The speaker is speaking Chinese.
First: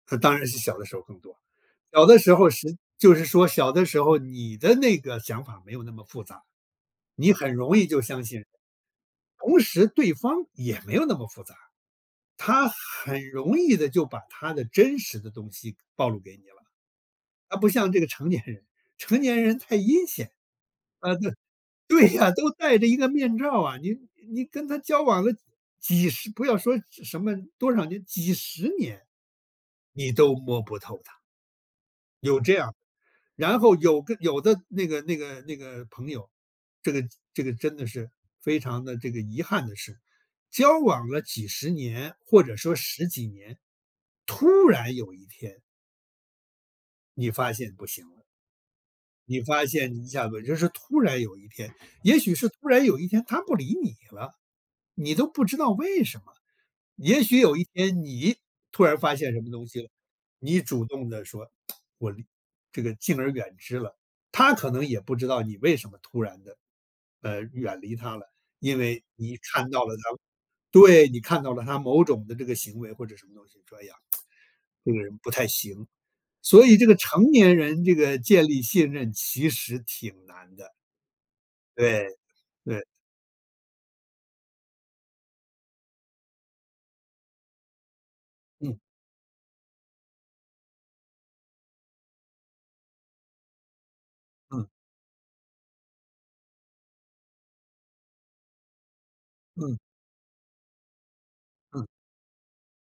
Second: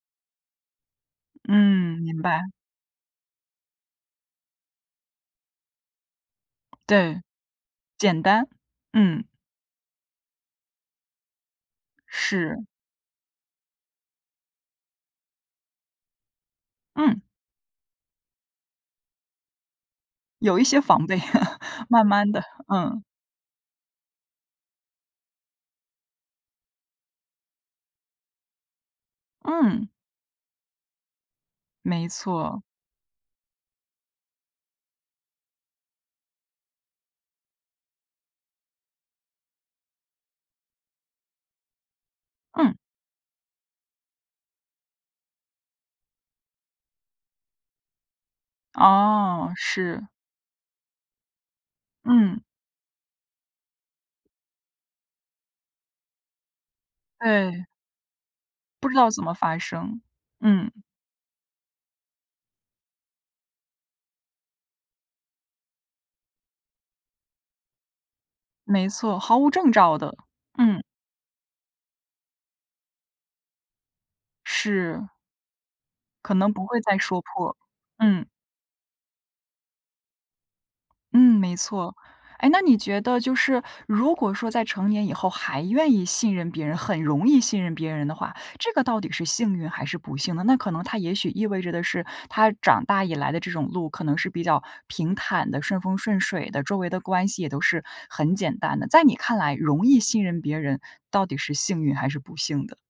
嗯，当然是小的时候更多。嗯，小的明时候白。是就是说小的时候，你的那个想法没有那么复杂，对。你很容易就简相信。单。嗯。同时对方也没有那么复杂，是。他很容易地就把他的真实的东西暴露给你了。嗯。啊，不像这个成年人，成年人太阴险有一些防啊备，对，慢对呀，慢地，都戴着一嗯。个面罩啊，你你跟他交往了，几十不要说什么多少年几十年，嗯。你都摸不透他。没有这错。样，然后有个有的那个那个那个朋友，这个这个真的是非常地这个遗憾的是，交往了几十年或者说嗯。10几年，突然有一天你发现不行了。你哦，发现你是。一下子就是突然有一天也许嗯。是突然有一天他不理你了，你都不知道为什么。也许有一唉。天你，突不知然道发怎么现什么发东西了，生。你嗯。主动地说：“我离这个敬而远之了。”他可能也不知道你为什么突然地，呃，远离他了。因没为错，毫你无看症到了兆他的。嗯。对，你看到了他某种的这个行为或者什么东西这样，“这个是。人不太行”。可能不所以会这个再说成破，年人这个嗯。建立信任其实挺难的。嗯，没错。对，诶，那你对。觉得就是如果说在成年以后还愿意信任别人，很容易信任别人的话，这嗯。个到底是幸运还是不幸呢？那可能他也许意味着的是，他长大以来的这种路可能是比较嗯。平坦的、顺风顺水的，周围的关系也都是很简单的。在你看来，嗯。容易信任别人到底是幸嗯。运还是不幸的？